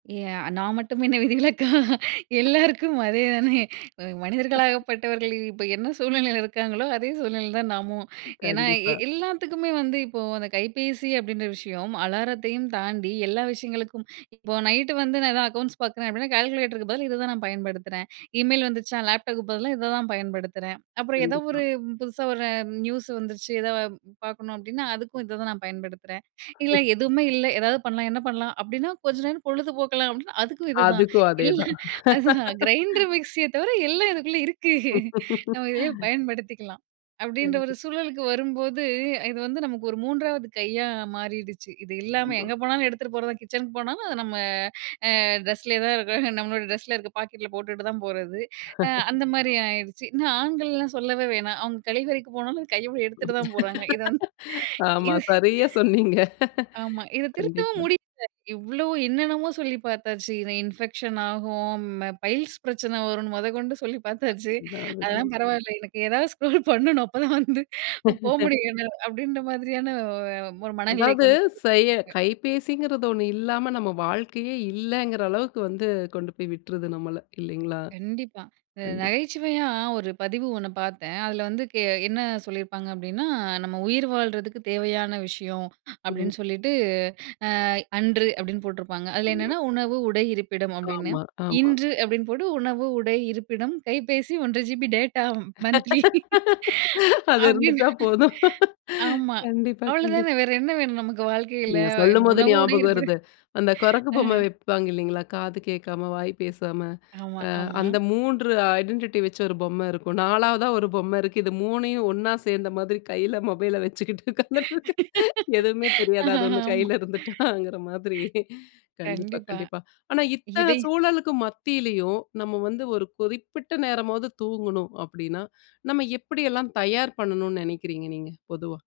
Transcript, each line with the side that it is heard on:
right: எ நான் மட்டும் என்ன விதிவிலக்கா! எல்லாருக்கும் அதே தானே! அ மனிதர்களாகப்பட்டவர்கள் இப்ப என்ன சூழ்நிலையில இருக்காங்களோ! அதே சூழ்நிலையில தான் நாமு. ஏன்னா எ
left: கண்டிப்பா.
right: எல்லாத்துக்குமே வந்து இப்போ அந்த கைபேசி அப்பிடின்ற விஷயம் அலாரத்தையும் தாண்டி எல்லா விஷயங்களுக்கும், இப்போ நைட்டு வந்து நான் தான் அக்கவுண்ட்ஸ் பார்க்குறேன் அப்பிடின்னா கால்குலேட்டருக்கு பதில் இத தான் நான் பயன்படுத்துறேன். இமெயில் வந்துச்சா, லேப்டாப்புக்கு பதிலா இத தான் பயன்படுத்துறேன். அப்புறம் ஏதோ
left: கண்டிப்பா.
right: ஒரு புதுசா ஒரு நியூஸ் வந்துச்சு. எதா பார்க்கணும் அப்பிடின்னா, அதுக்கும் இத தான் நான் பயன்படுத்துறேன். இல்ல எதுவுமே இல்ல, எதாவது பண்ணலாம் என்ன பண்ணலாம், அப்பிடின்னா கொஞ்ச நேரம் பொழுதுபோக்கலாம் அப்பிடின்னா அதுக்கும் இதுதான்
left: அதுக்கும் அதே
right: இல்ல
left: தான்
right: அதுதான் கிரைண்டர் மிக்ஸிய தவிர எல்லாம் இதுக்குள்ள இருக்கு. நம்ம இதையே பயன்படுத்திக்கலாம். அப்பிடின்ற ஒரு
left: [unintelligible]
right: சூழலுக்கு வரும்போது, இது வந்து நமக்கு ஒரு 3வது கையா மாறிடுச்சு. இது இல்லாம
left: [unintelligible]
right: எங்க போனாலும் எடுத்துட்டு போறது தான். கிச்சனுக்கு போனாலும் அத நம்ம அ ட்ரெஸ்லே தான் இருக்கும். நம்மளோட டிரெஸ்ஸ்ல இருக்கிற பாக்கெட் ல போட்டுட்டு தான் போறது. ஆ அந்தமாரி ஆயிருச்சு. இன்னும் ஆண்கள்லாம் சொல்லவே வேணாம். அவுங்க கழிவறைக்கு போனாலும் கையோட எடுத்துட்டு தான் போறாங்க. இத வந்து
left: ஆமா.
right: இது
left: சரியா சொன்னீங்க.
right: ஆமா. இத திருத்தவும்
left: கண்டிப்பா.
right: முடியல. இவ்ளோ என்னென்னமோ சொல்லி பாத்தாச்சு. இன இன்ஃபெக்ஷன் ஆகும். பைல்ஸ் பிரச்சனை வரும்ன்னு மொதக்கொண்டு சொல்லி பாத்தாச்சு. அதெல்லாம்
left: [unintelligible]
right: பரவால்ல. "எனக்கு ஏதாவது ஸ்க்ரோல் பண்ணனும் அப்போதான் வந்து போ முடியும்" [unintelligible] அப்பிடின்ற மாதிரியான அ ஒரு மனநிலைக்கு
left: அதாவது
right: வந்து தள்ளப்பட்டிருக்கு.
left: செய கைபேசிங்கிறது ஒன்னு இல்லாம நம்ம வாழ்க்கையே இல்லேங்கிற அளவுக்கு வந்து கொண்டு போய் விட்ருது நம்மள இல்லைலேங்களா!
right: கண்டிப்பா. இந்த
left: கண்டிப்பா.
right: நகைச்சுவையா ஒரு பதிவு ஒன்னு பார்த்தேன். அதில வந்து கே என்ன சொல்லியிருப்பாங்க அப்பிடின்னா, "நம்ம உயிர் வாழ்றதுக்கு தேவையான விஷயம்"
left: ம்.
right: அப்பிடின்னு சொல்லிட்டு, அ அன்று அப்பிடின்னு போட்டிருப்பாங்க. அதில
left: ஆமா.
right: என்னென்ன "உணவு, உடை, இருப்பிடம்" அப்பிடின்னு.
left: ஆமா, ஆமா.
right: இன்று அப்பிடின்னு போட்டு "உணவு, உடை, இருப்பிடம், கைபேசி 1 1/2 GB டேட்டா மந்த்லி"
left: அது
right: அப்பிடின்னு
left: இருந்துட்டா போதும்.
right: ஆமா.
left: கண்டிப்பா,
right: அவ்ள
left: கண்டிப்பா.
right: தானே! வேற என்ன வேணும் நமக்கு வாழ்க்கையில
left: நீங்க
right: அ
left: சொல்லும்போது
right: உணவு, உடை
left: ஞாபகம்
right: இருப்பிட
left: வருது. அந்த குரங்கு
right: ஆ.
left: பொம்ம வைப்பாங்க இல்லேங்களா! காது கேட்காம, வாய் பேசாம
right: ஆமா,
left: அ
right: ஆமா.
left: அந்த 3 ஐடென்டிட்டி வச்சு ஒரு பொம்ம இருக்கும் 4வதா ஒரு பொம்ம இருக்கு. இது 3யும் ஒன்னா சேர்ந்த மாதிரி கையில மொபைல வச்சுக்கிட்டு உக்காந்துட்டு இருக்கு. எதுவுமே தெரியாது அது ஒன்னு
right: ஆமா.
left: கையில இருந்துட்டாங்கிற மாதிரி. கண்டிப்பா,
right: கண்டிப்பா.
left: கண்டிப்பா. ஆனா இத்தன
right: இதை
left: சூழலுக்கு மத்தியிலயும் நம்ம வந்து ஒரு குறிப்பிட்ட நேரமாவது தூங்கணும் அப்பிடின்னா, நம்ம எப்பிடி எல்லாம் தயார் பண்ணணுன்னு நினைக்கிறீங்க? நீங்க பொதுவா.